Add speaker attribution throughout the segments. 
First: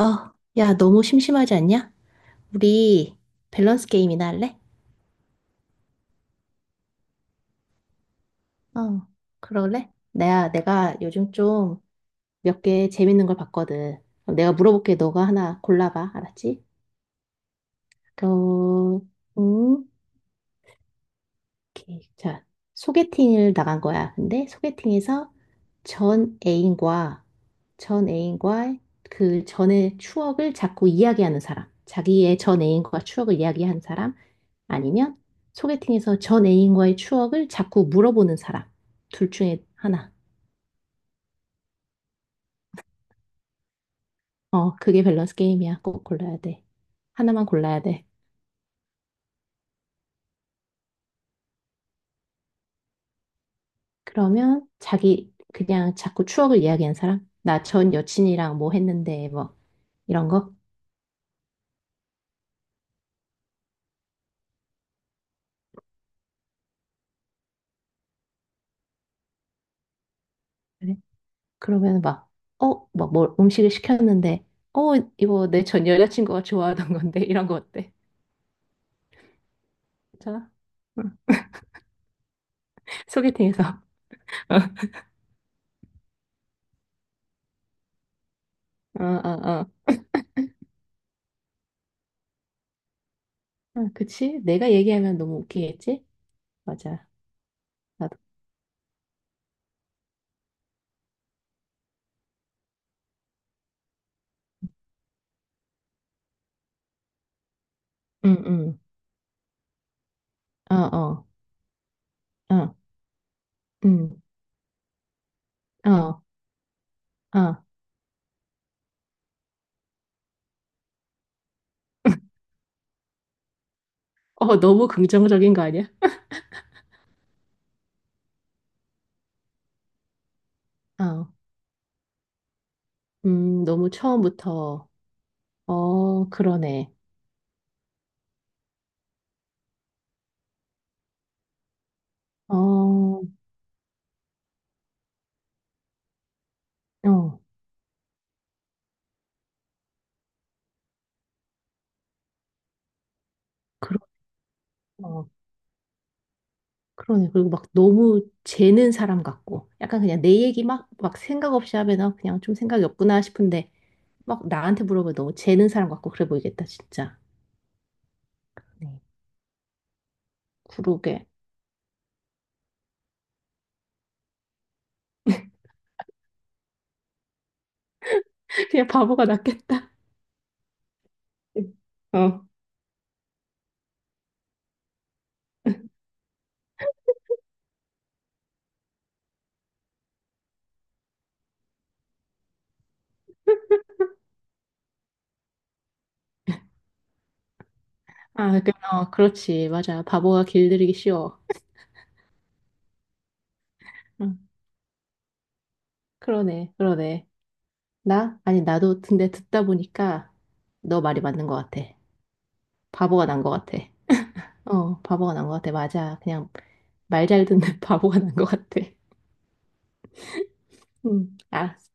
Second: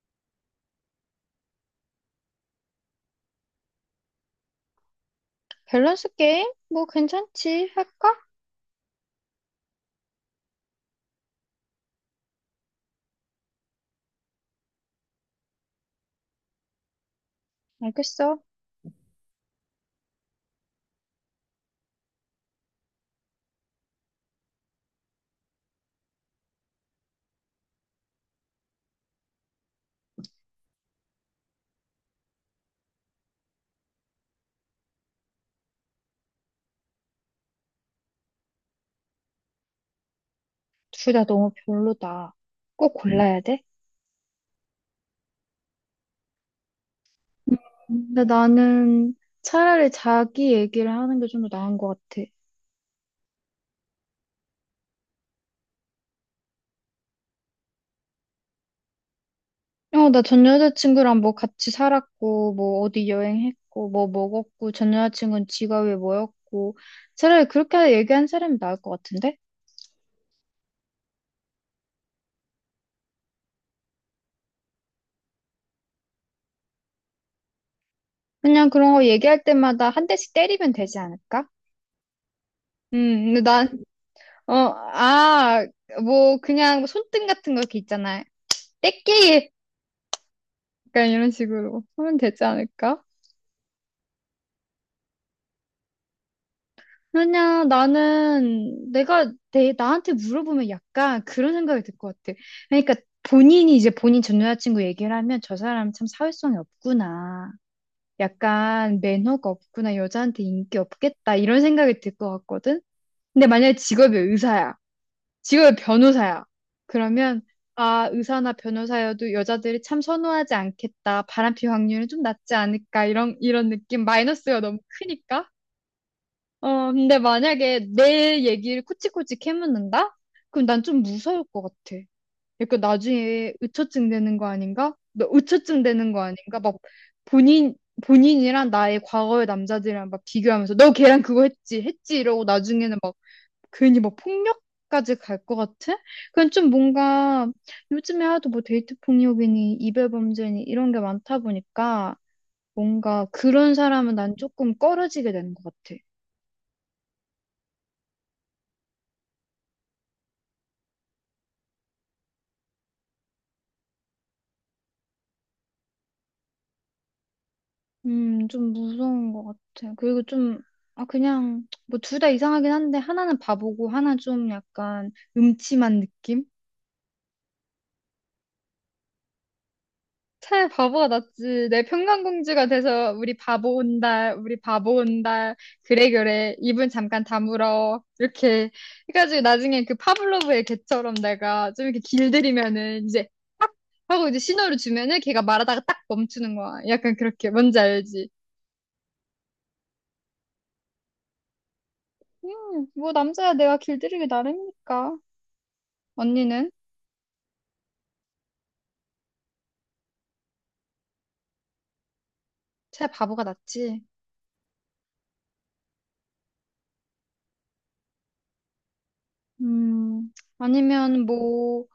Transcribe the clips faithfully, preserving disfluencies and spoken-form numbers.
Speaker 1: 어, 야, 너무 심심하지 않냐? 우리 밸런스 게임이나 할래?
Speaker 2: 밸런스 게임? 뭐 괜찮지. 할까?
Speaker 1: 어, 그럴래? 내가, 내가 요즘 좀 몇 개 재밌는 걸 봤거든. 그럼 내가 물어볼게. 너가 하나 골라봐. 알았지?
Speaker 2: 알겠어.
Speaker 1: 그럼, 음, 오케이. 자, 소개팅을 나간 거야. 근데 소개팅에서 전 애인과 전 애인과 그 전의 추억을 자꾸 이야기하는 사람, 자기의 전 애인과 추억을 이야기한 사람, 아니면 소개팅에서 전 애인과의 추억을 자꾸 물어보는 사람, 둘 중에 하나.
Speaker 2: 둘 다 너무 별로다. 꼭 음. 골라야 돼?
Speaker 1: 어, 그게 밸런스 게임이야. 꼭 골라야 돼. 하나만 골라야 돼.
Speaker 2: 근데 나는 차라리 자기 얘기를 하는 게 좀 더 나은 것 같아.
Speaker 1: 그러면 자기 그냥 자꾸 추억을 이야기한 사람, 나 전 여친이랑 뭐 했는데 뭐
Speaker 2: 어, 나
Speaker 1: 이런
Speaker 2: 전
Speaker 1: 거.
Speaker 2: 여자친구랑 뭐 같이 살았고, 뭐 어디 여행했고, 뭐 먹었고, 전 여자친구는 직업이 뭐였고. 차라리 그렇게 얘기한 사람이 나을 것 같은데?
Speaker 1: 그래? 그러면 막, 어, 막 뭘 음식을 시켰는데, 어, 이거 내 전 여자친구가 좋아하던 건데, 이런 거 어때?
Speaker 2: 그냥 그런 거 얘기할 때마다 한 대씩
Speaker 1: 괜찮아?
Speaker 2: 때리면 되지
Speaker 1: 응.
Speaker 2: 않을까? 음, 근데 난,
Speaker 1: 소개팅에서.
Speaker 2: 어, 아, 뭐 그냥 손등 같은 거 이렇게 있잖아.
Speaker 1: 어,
Speaker 2: 떼끼
Speaker 1: 어, 어.
Speaker 2: 약간 이런 식으로 하면 되지 않을까?
Speaker 1: 응, 그치? 내가 얘기하면 너무 웃기겠지? 맞아.
Speaker 2: 왜냐,
Speaker 1: 나도.
Speaker 2: 나는 내가 내, 나한테 물어보면 약간 그런 생각이 들 것 같아. 그러니까 본인이 이제 본인 전 여자친구 얘기를 하면 저 사람 참 사회성이 없구나.
Speaker 1: 응, 응.
Speaker 2: 약간 매너가 없구나. 여자한테
Speaker 1: 어,
Speaker 2: 인기
Speaker 1: 어.
Speaker 2: 없겠다. 이런 생각이 들 것
Speaker 1: 어,
Speaker 2: 같거든? 근데 만약에 직업이
Speaker 1: 응.
Speaker 2: 의사야. 직업이
Speaker 1: 어,
Speaker 2: 변호사야. 그러면
Speaker 1: 어.
Speaker 2: 아, 의사나 변호사여도 여자들이 참 선호하지 않겠다. 바람피 확률은 좀 낮지 않을까. 이런, 이런 느낌.
Speaker 1: 어,
Speaker 2: 마이너스가 너무
Speaker 1: 너무
Speaker 2: 크니까.
Speaker 1: 긍정적인 거 아니야?
Speaker 2: 어, 근데 만약에 내 얘기를 코치코치 캐묻는다? 그럼 난 좀
Speaker 1: 어.
Speaker 2: 무서울 것 같아. 약간 나중에
Speaker 1: 음, 너무
Speaker 2: 의처증 되는 거
Speaker 1: 처음부터.
Speaker 2: 아닌가? 너 의처증 되는 거
Speaker 1: 어,
Speaker 2: 아닌가? 막
Speaker 1: 그러네.
Speaker 2: 본인, 본인이랑 나의 과거의 남자들이랑 막 비교하면서 너 걔랑 그거 했지, 했지 이러고
Speaker 1: 어,
Speaker 2: 나중에는 막
Speaker 1: 어.
Speaker 2: 괜히 막 폭력까지 갈 것 같아? 그건 좀 뭔가 요즘에 하도 뭐 데이트 폭력이니 이별 범죄니 이런 게 많다 보니까 뭔가 그런
Speaker 1: 그러,
Speaker 2: 사람은 난 조금 꺼려지게
Speaker 1: 어.
Speaker 2: 되는 것 같아.
Speaker 1: 그러네. 그리고 막 너무 재는 사람 같고, 약간 그냥 내 얘기 막, 막 생각 없이 하면 어, 그냥 좀 생각이 없구나 싶은데, 막 나한테 물어보면 너무 재는 사람 같고, 그래 보이겠다, 진짜.
Speaker 2: 음, 좀
Speaker 1: 네.
Speaker 2: 무서운 것 같아 그리고 좀, 아,
Speaker 1: 그러게.
Speaker 2: 그냥, 뭐, 둘 다 이상하긴 한데, 하나는 바보고, 하나 좀 약간 음침한 느낌?
Speaker 1: 그냥 바보가 낫겠다.
Speaker 2: 차라리 바보가 낫지. 내
Speaker 1: 어.
Speaker 2: 평강공주가 돼서, 우리 바보 온달, 우리 바보 온달, 그래, 그래, 입은 잠깐 다물어. 이렇게 해가지고, 나중에 그 파블로브의 개처럼 내가 좀 이렇게 길들이면은, 이제, 딱! 하고 이제 신호를 주면은, 걔가 말하다가 딱 멈추는 거야. 약간 그렇게, 뭔지 알지?
Speaker 1: 아, 그, 어, 그렇지. 맞아. 바보가 길들이기 쉬워.
Speaker 2: 음, 뭐, 남자야 내가 길들이기
Speaker 1: 응.
Speaker 2: 나름이니까. 언니는?
Speaker 1: 그러네, 그러네. 나? 아니, 나도 근데 듣다 보니까 너 말이 맞는 것 같아.
Speaker 2: 새
Speaker 1: 바보가
Speaker 2: 바보가
Speaker 1: 난 것 같아.
Speaker 2: 낫지?
Speaker 1: 어, 바보가 난 것 같아. 맞아. 그냥 말 잘 듣는 바보가 난 것 같아.
Speaker 2: 음, 아니면
Speaker 1: 응. 아,
Speaker 2: 뭐,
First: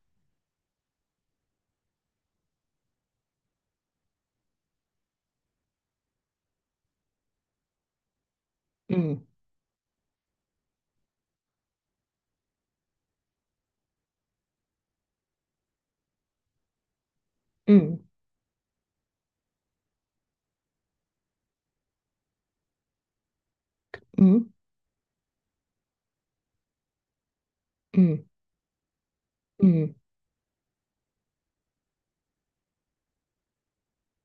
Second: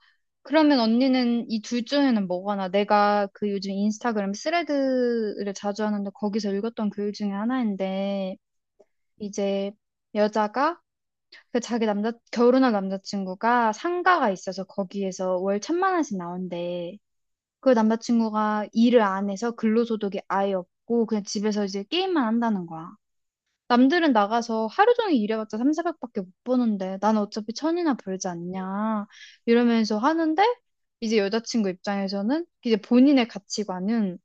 Speaker 2: 그러면 언니는 이 둘 중에는 뭐가 나? 내가 그 요즘 인스타그램 스레드를 자주 하는데 거기서 읽었던 글 중에 하나인데,
Speaker 1: 응.
Speaker 2: 이제 여자가 그 자기 남자, 결혼할 남자친구가 상가가 있어서 거기에서 월 천만 원씩 나온대. 그
Speaker 1: 응.
Speaker 2: 남자친구가 일을 안 해서 근로소득이 아예 없고 그냥 집에서 이제 게임만 한다는 거야. 남들은 나가서
Speaker 1: 응.
Speaker 2: 하루 종일 일해봤자 삼, 사백밖에 못 버는데 나는 어차피 천이나
Speaker 1: 응.
Speaker 2: 벌지 않냐
Speaker 1: 응.
Speaker 2: 이러면서 하는데 이제 여자친구 입장에서는 이제 본인의 가치관은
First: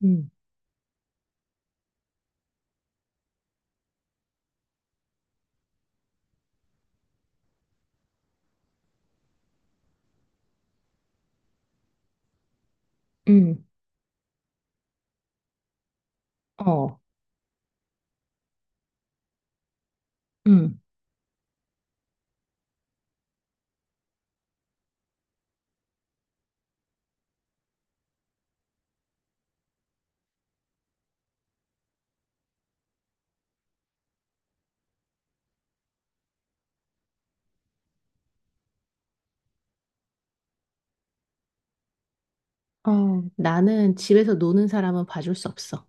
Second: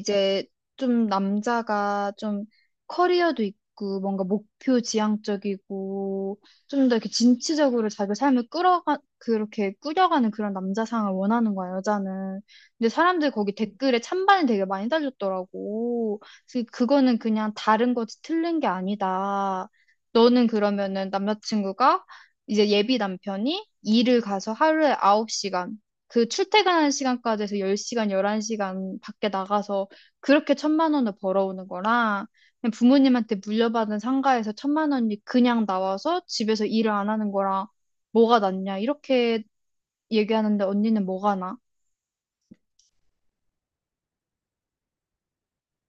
Speaker 1: 응.
Speaker 2: 좀 남자가 좀 커리어도 있고 뭔가 목표 지향적이고 좀 더 이렇게 진취적으로 자기 삶을 끌어가 그렇게 꾸려가는 그런 남자상을 원하는 거야 여자는. 근데 사람들이 거기
Speaker 1: 응.
Speaker 2: 댓글에 찬반이 되게 많이 달렸더라고. 그래서
Speaker 1: 어,
Speaker 2: 그거는 그냥 다른 거지 틀린 게 아니다. 너는
Speaker 1: 응.
Speaker 2: 그러면은 남자친구가 이제 예비 남편이 일을 가서 하루에 아홉 시간 그 출퇴근하는 시간까지 해서 열 시간, 열한 시간 밖에 나가서 그렇게 천만 원을 벌어오는 거랑 그냥 부모님한테 물려받은 상가에서 천만 원이 그냥 나와서 집에서 일을 안 하는 거랑 뭐가 낫냐 이렇게 얘기하는데 언니는 뭐가 나?
Speaker 1: 어, 나는 집에서 노는 사람은 봐줄 수 없어.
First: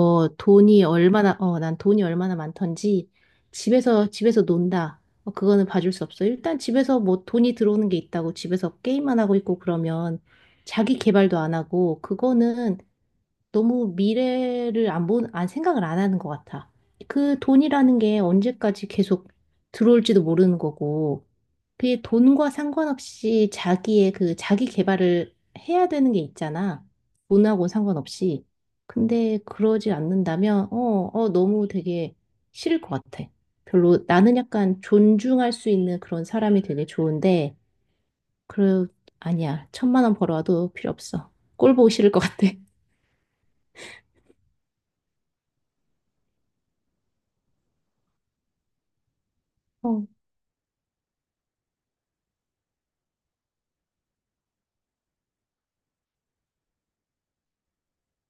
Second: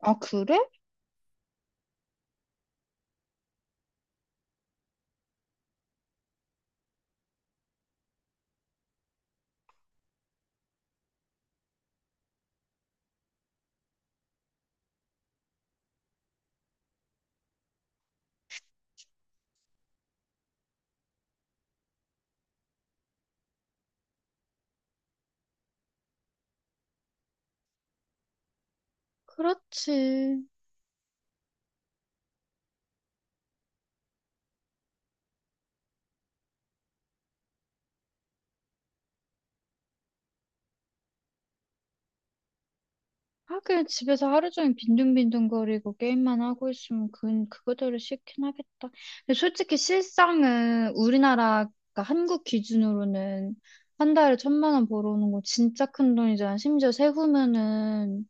Speaker 2: 아, 그래?
Speaker 1: 돈이 얼마나, 어, 난 돈이 얼마나 많던지, 집에서, 집에서 논다. 어, 그거는 봐줄 수 없어. 일단 집에서 뭐 돈이 들어오는 게 있다고 집에서 게임만 하고 있고 그러면 자기 개발도 안 하고, 그거는 너무 미래를 안 본, 안 생각을 안 하는 것 같아. 그 돈이라는 게 언제까지 계속 들어올지도 모르는 거고, 그게 돈과 상관없이 자기의 그 자기 개발을 해야 되는 게 있잖아. 돈하고 상관없이. 근데 그러지
Speaker 2: 그렇지.
Speaker 1: 않는다면, 어, 어, 너무 되게 싫을 것 같아. 별로 나는 약간 존중할 수 있는 그런 사람이 되게 좋은데, 그, 아니야. 천만 원 벌어와도 필요 없어. 꼴 보기 싫을 것 같아.
Speaker 2: 하긴 집에서 하루 종일 빈둥빈둥거리고 게임만 하고 있으면 그건 그거대로 싫긴 하겠다. 근데 솔직히
Speaker 1: 어,
Speaker 2: 실상은 우리나라, 그 한국 기준으로는 한 달에 천만 원 벌어오는 거 진짜 큰 돈이잖아. 심지어 세후면은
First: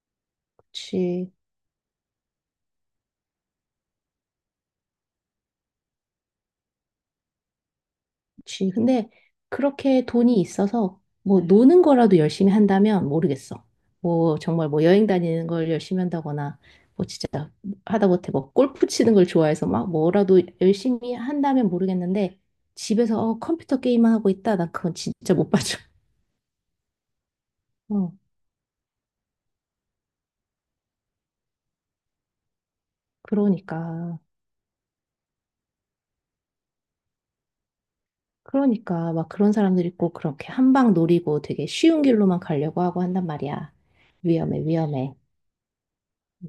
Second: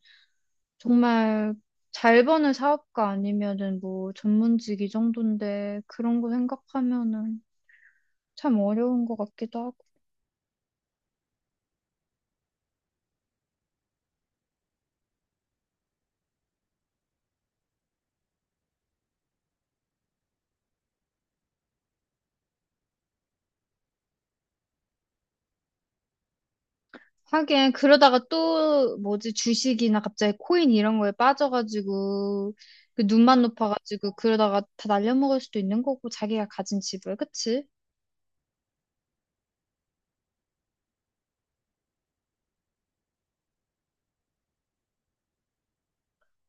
Speaker 1: 그치.
Speaker 2: 정말 잘 버는 사업가 아니면은 뭐 전문직 이 정도인데 그런 거 생각하면은 참
Speaker 1: 그치.
Speaker 2: 어려운
Speaker 1: 근데
Speaker 2: 것 같기도 하고.
Speaker 1: 그렇게 돈이 있어서 뭐 음. 노는 거라도 열심히 한다면 모르겠어. 뭐 정말 뭐 여행 다니는 걸 열심히 한다거나 뭐 진짜 하다못해 뭐 골프 치는 걸 좋아해서 막 뭐라도 열심히 한다면 모르겠는데 집에서 어, 컴퓨터 게임만 하고 있다. 난 그건 진짜 못 봐줘.
Speaker 2: 하긴
Speaker 1: 어,
Speaker 2: 그러다가 또 뭐지 주식이나 갑자기 코인 이런 거에 빠져가지고 그 눈만 높아가지고
Speaker 1: 그러니까.
Speaker 2: 그러다가 다 날려먹을 수도 있는 거고 자기가 가진 집을 그치?
Speaker 1: 그러니까 막 그런 사람들 있고 그렇게 한 방 노리고 되게 쉬운 길로만 가려고 하고 한단 말이야. 위험해, 위험해.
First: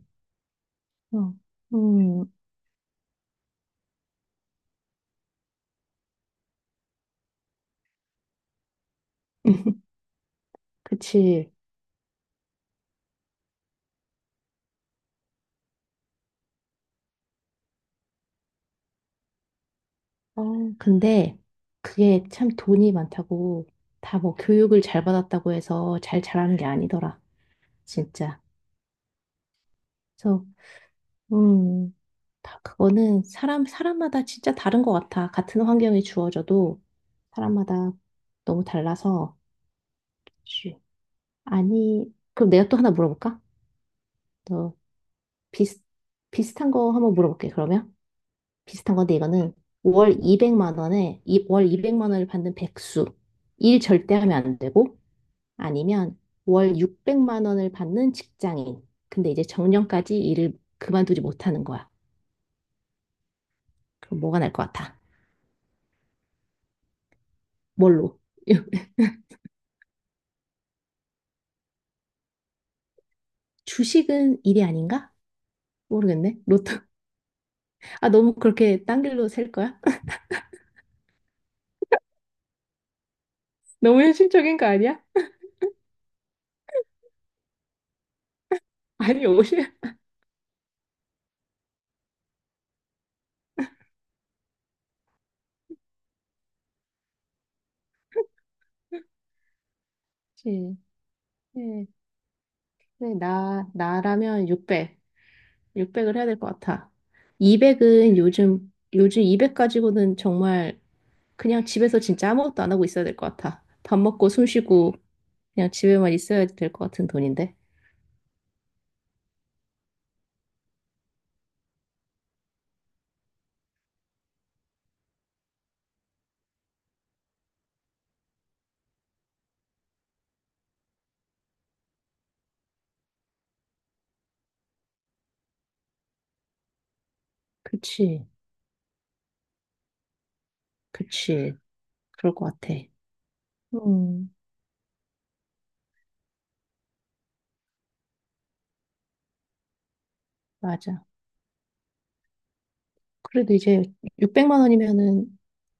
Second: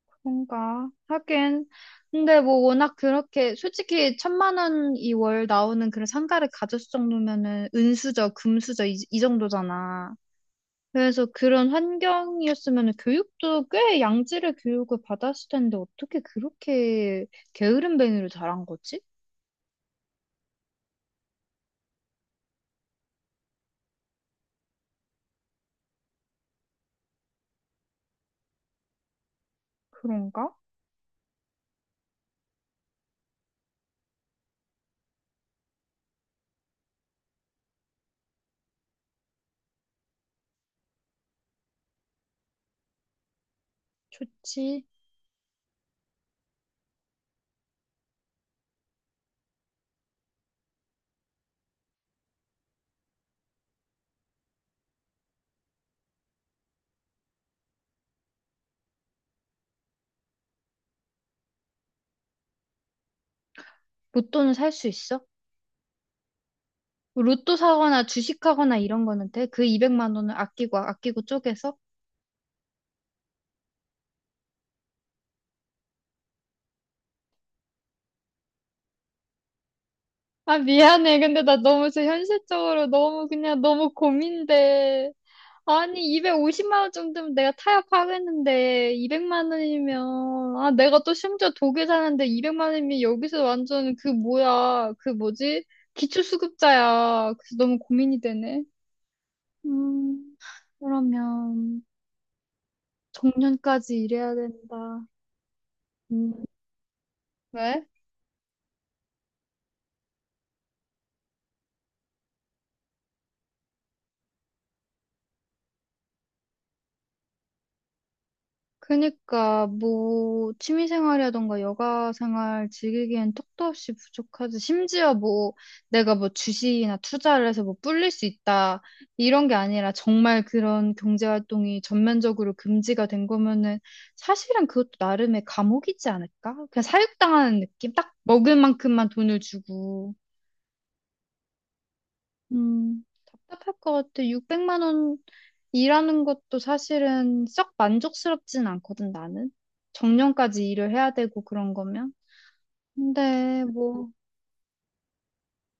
Speaker 2: 그런가
Speaker 1: 어.
Speaker 2: 하긴
Speaker 1: 음.
Speaker 2: 근데 뭐 워낙 그렇게 솔직히 천만 원이 월 나오는 그런 상가를 가졌을 정도면은 은수저 금수저 이, 이 정도잖아 그래서
Speaker 1: 그치.
Speaker 2: 그런 환경이었으면 교육도 꽤 양질의 교육을 받았을 텐데 어떻게 그렇게 게으름뱅이로 자란 거지?
Speaker 1: 어, 근데 그게 참 돈이 많다고 다 뭐 교육을 잘 받았다고 해서 잘 자라는 게 아니더라. 진짜. 그래서
Speaker 2: 그런가?
Speaker 1: 음, 다 그거는 사람 사람마다 진짜 다른 것 같아. 같은 환경이 주어져도 사람마다 너무 달라서 쉬. 아니, 그럼 내가 또 하나 물어볼까? 또
Speaker 2: 좋지.
Speaker 1: 비슷 비슷한 거 한번 물어볼게. 그러면 비슷한 건데 이거는 월 이백만 원에 이, 월 이백만 원을 받는 백수. 일 절대 하면 안 되고 아니면 월 육백만 원을 받는 직장인. 근데 이제 정년까지 일을 그만두지 못하는 거야. 그럼 뭐가
Speaker 2: 로또는
Speaker 1: 날
Speaker 2: 살
Speaker 1: 것
Speaker 2: 수
Speaker 1: 같아?
Speaker 2: 있어? 로또 사거나
Speaker 1: 뭘로?
Speaker 2: 주식하거나 이런 거는 돼? 그 이백만 원을 아끼고 아끼고 쪼개서?
Speaker 1: 주식은 일이 아닌가? 모르겠네. 로또. 아, 너무 그렇게 딴 길로 셀 거야?
Speaker 2: 아, 미안해. 근데 나 너무 저 현실적으로 너무 그냥 너무
Speaker 1: 너무 현실적인 거 아니야?
Speaker 2: 고민돼. 아니, 이백오십만 원 정도면 내가 타협하겠는데,
Speaker 1: 아니, 오
Speaker 2: 이백만
Speaker 1: 히
Speaker 2: 원이면, 아, 내가 또 심지어 독일 사는데 이백만 원이면 여기서 완전 그 뭐야, 그 뭐지? 기초수급자야. 그래서 너무 고민이 되네. 음,
Speaker 1: 그치.
Speaker 2: 그러면
Speaker 1: 네, 네, 나,
Speaker 2: 정년까지 일해야
Speaker 1: 나라면 육백.
Speaker 2: 된다.
Speaker 1: 육백을 해야 될
Speaker 2: 음.
Speaker 1: 것 같아.
Speaker 2: 왜?
Speaker 1: 이백은 요즘, 요즘 이백 가지고는 정말 그냥 집에서 진짜 아무것도 안 하고 있어야 될 것 같아. 밥 먹고 숨 쉬고 그냥 집에만 있어야 될 것 같은 돈인데.
Speaker 2: 그니까 뭐 취미 생활이라던가 여가 생활 즐기기엔 턱도 없이 부족하지. 심지어 뭐 내가 뭐 주식이나 투자를 해서 뭐 불릴 수 있다 이런 게 아니라 정말 그런 경제 활동이 전면적으로 금지가 된 거면은 사실은 그것도 나름의 감옥이지 않을까? 그냥 사육당하는 느낌? 딱
Speaker 1: 그치,
Speaker 2: 먹을 만큼만 돈을 주고.
Speaker 1: 그치. 그럴 것 같아.
Speaker 2: 음, 답답할 것 같아.
Speaker 1: 음.
Speaker 2: 육백만 원 일하는 것도 사실은 썩 만족스럽진 않거든, 나는. 정년까지 일을
Speaker 1: 맞아.
Speaker 2: 해야 되고 그런 거면.
Speaker 1: 그래도
Speaker 2: 근데
Speaker 1: 이제
Speaker 2: 뭐,
Speaker 1: 육백만 원이면은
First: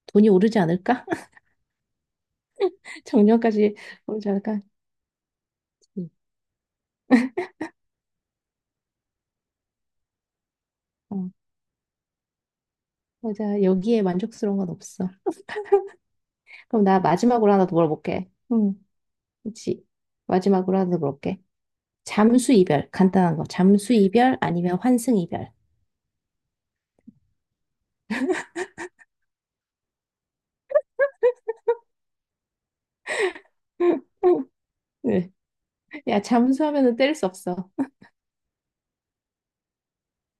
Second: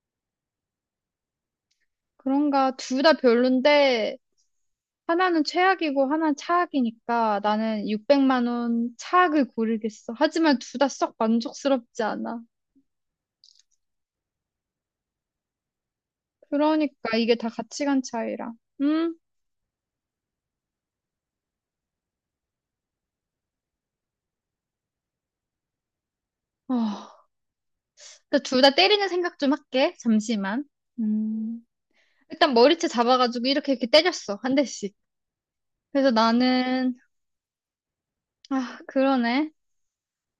Speaker 1: 돈이 오르지 않을까?
Speaker 2: 그런가 둘 다
Speaker 1: 정년까지
Speaker 2: 별론데,
Speaker 1: 오르지 않을까?
Speaker 2: 하나는 최악이고
Speaker 1: 음.
Speaker 2: 하나는 차악이니까 나는 육백만 원 차악을 고르겠어. 하지만 둘 다 썩
Speaker 1: 어,
Speaker 2: 만족스럽지 않아.
Speaker 1: 맞아. 여기에 만족스러운 건 없어. 그럼 나
Speaker 2: 그러니까 이게 다
Speaker 1: 마지막으로 하나 더
Speaker 2: 가치관
Speaker 1: 물어볼게.
Speaker 2: 차이라.
Speaker 1: 음.
Speaker 2: 음?
Speaker 1: 그치. 마지막으로 하나 더 물어볼게. 잠수 이별. 간단한 거. 잠수 이별 아니면 환승 이별.
Speaker 2: 어. 둘 다 때리는 생각 좀 할게. 잠시만. 음. 일단 머리채 잡아가지고 이렇게 이렇게 때렸어. 한 대씩.
Speaker 1: 네.
Speaker 2: 그래서
Speaker 1: 야,
Speaker 2: 나는
Speaker 1: 잠수하면은 때릴 수 없어.
Speaker 2: 아, 그러네.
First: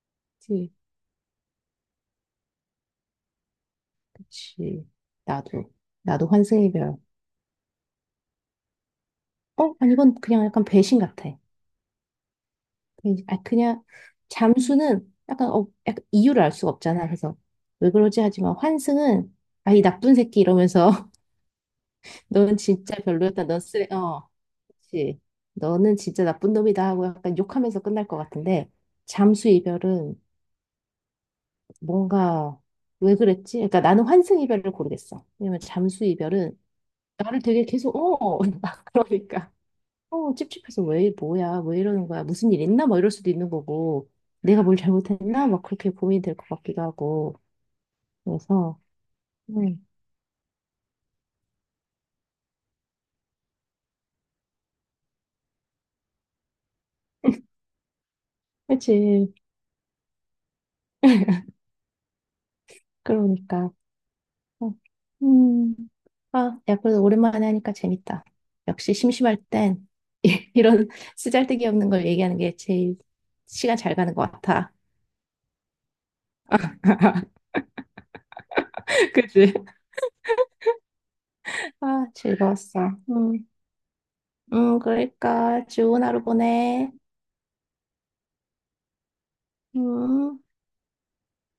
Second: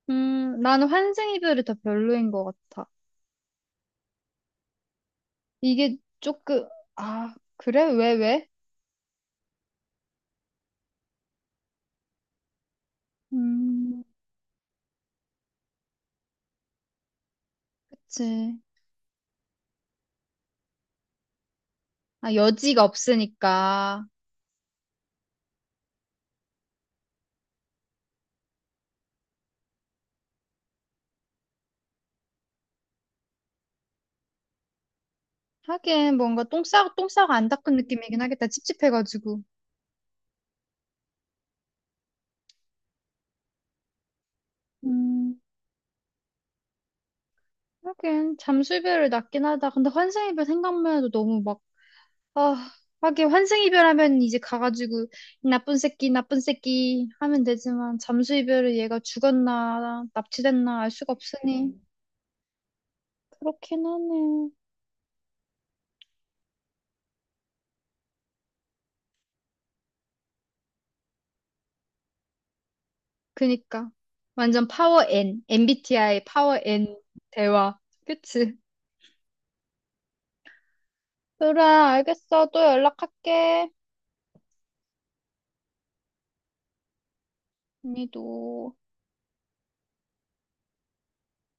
Speaker 2: 음,
Speaker 1: 그치,
Speaker 2: 나는 환생 이별이 더 별로인 것 같아.
Speaker 1: 그치. 나도,
Speaker 2: 이게
Speaker 1: 나도
Speaker 2: 조금,
Speaker 1: 환승의 별.
Speaker 2: 아, 그래? 왜, 왜?
Speaker 1: 어? 아니, 이건 그냥 약간 배신 같아. 그냥, 아, 그냥,
Speaker 2: 음,
Speaker 1: 잠수는 약간, 어, 약간 이유를 알 수가 없잖아. 그래서, 왜 그러지 하지만
Speaker 2: 그치.
Speaker 1: 환승은, 아, 이 나쁜 새끼 이러면서,
Speaker 2: 아,
Speaker 1: 너는
Speaker 2: 여지가
Speaker 1: 진짜 별로였다. 넌 쓰레,
Speaker 2: 없으니까.
Speaker 1: 어, 그치. 너는 진짜 나쁜 놈이다 하고 약간 욕하면서 끝날 것 같은데, 잠수 이별은 뭔가, 왜 그랬지? 그러니까 나는 환승 이별을 고르겠어. 왜냐면 잠수
Speaker 2: 하긴, 뭔가
Speaker 1: 이별은
Speaker 2: 똥 싸고, 똥 싸고
Speaker 1: 나를
Speaker 2: 안
Speaker 1: 되게
Speaker 2: 닦은
Speaker 1: 계속
Speaker 2: 느낌이긴
Speaker 1: 어
Speaker 2: 하겠다.
Speaker 1: 막
Speaker 2: 찝찝해가지고.
Speaker 1: 그러니까 어 찝찝해서 왜 뭐야 왜 이러는 거야 무슨 일 있나 막 이럴 수도 있는 거고 내가 뭘
Speaker 2: 음,
Speaker 1: 잘못했나 막 그렇게 고민이 될 것 같기도 하고
Speaker 2: 하긴,
Speaker 1: 그래서
Speaker 2: 잠수이별을 낫긴 하다.
Speaker 1: 음
Speaker 2: 근데 환생 이별 생각만 해도 너무 막, 아, 하긴, 환생 이별하면 이제 가가지고, 이 나쁜 새끼, 나쁜 새끼 하면 되지만, 잠수 이별을 얘가
Speaker 1: 그치
Speaker 2: 죽었나, 납치됐나 알 수가 없으니.
Speaker 1: 그러니까
Speaker 2: 그렇긴 하네.
Speaker 1: 어. 음, 아, 야, 그래도 오랜만에 하니까 재밌다. 역시 심심할 땐 이런 쓰잘데기 없는 걸 얘기하는 게 제일 시간
Speaker 2: 그니까.
Speaker 1: 잘 가는 것
Speaker 2: 완전
Speaker 1: 같아.
Speaker 2: 파워 N. 엠비티아이 파워 N 대화. 그치?
Speaker 1: 그치?
Speaker 2: 그래,
Speaker 1: 아,
Speaker 2: 알겠어. 또
Speaker 1: 즐거웠어. 음,
Speaker 2: 연락할게.
Speaker 1: 음, 그러니까 좋은 하루 보내.
Speaker 2: 언니도.
Speaker 1: 음.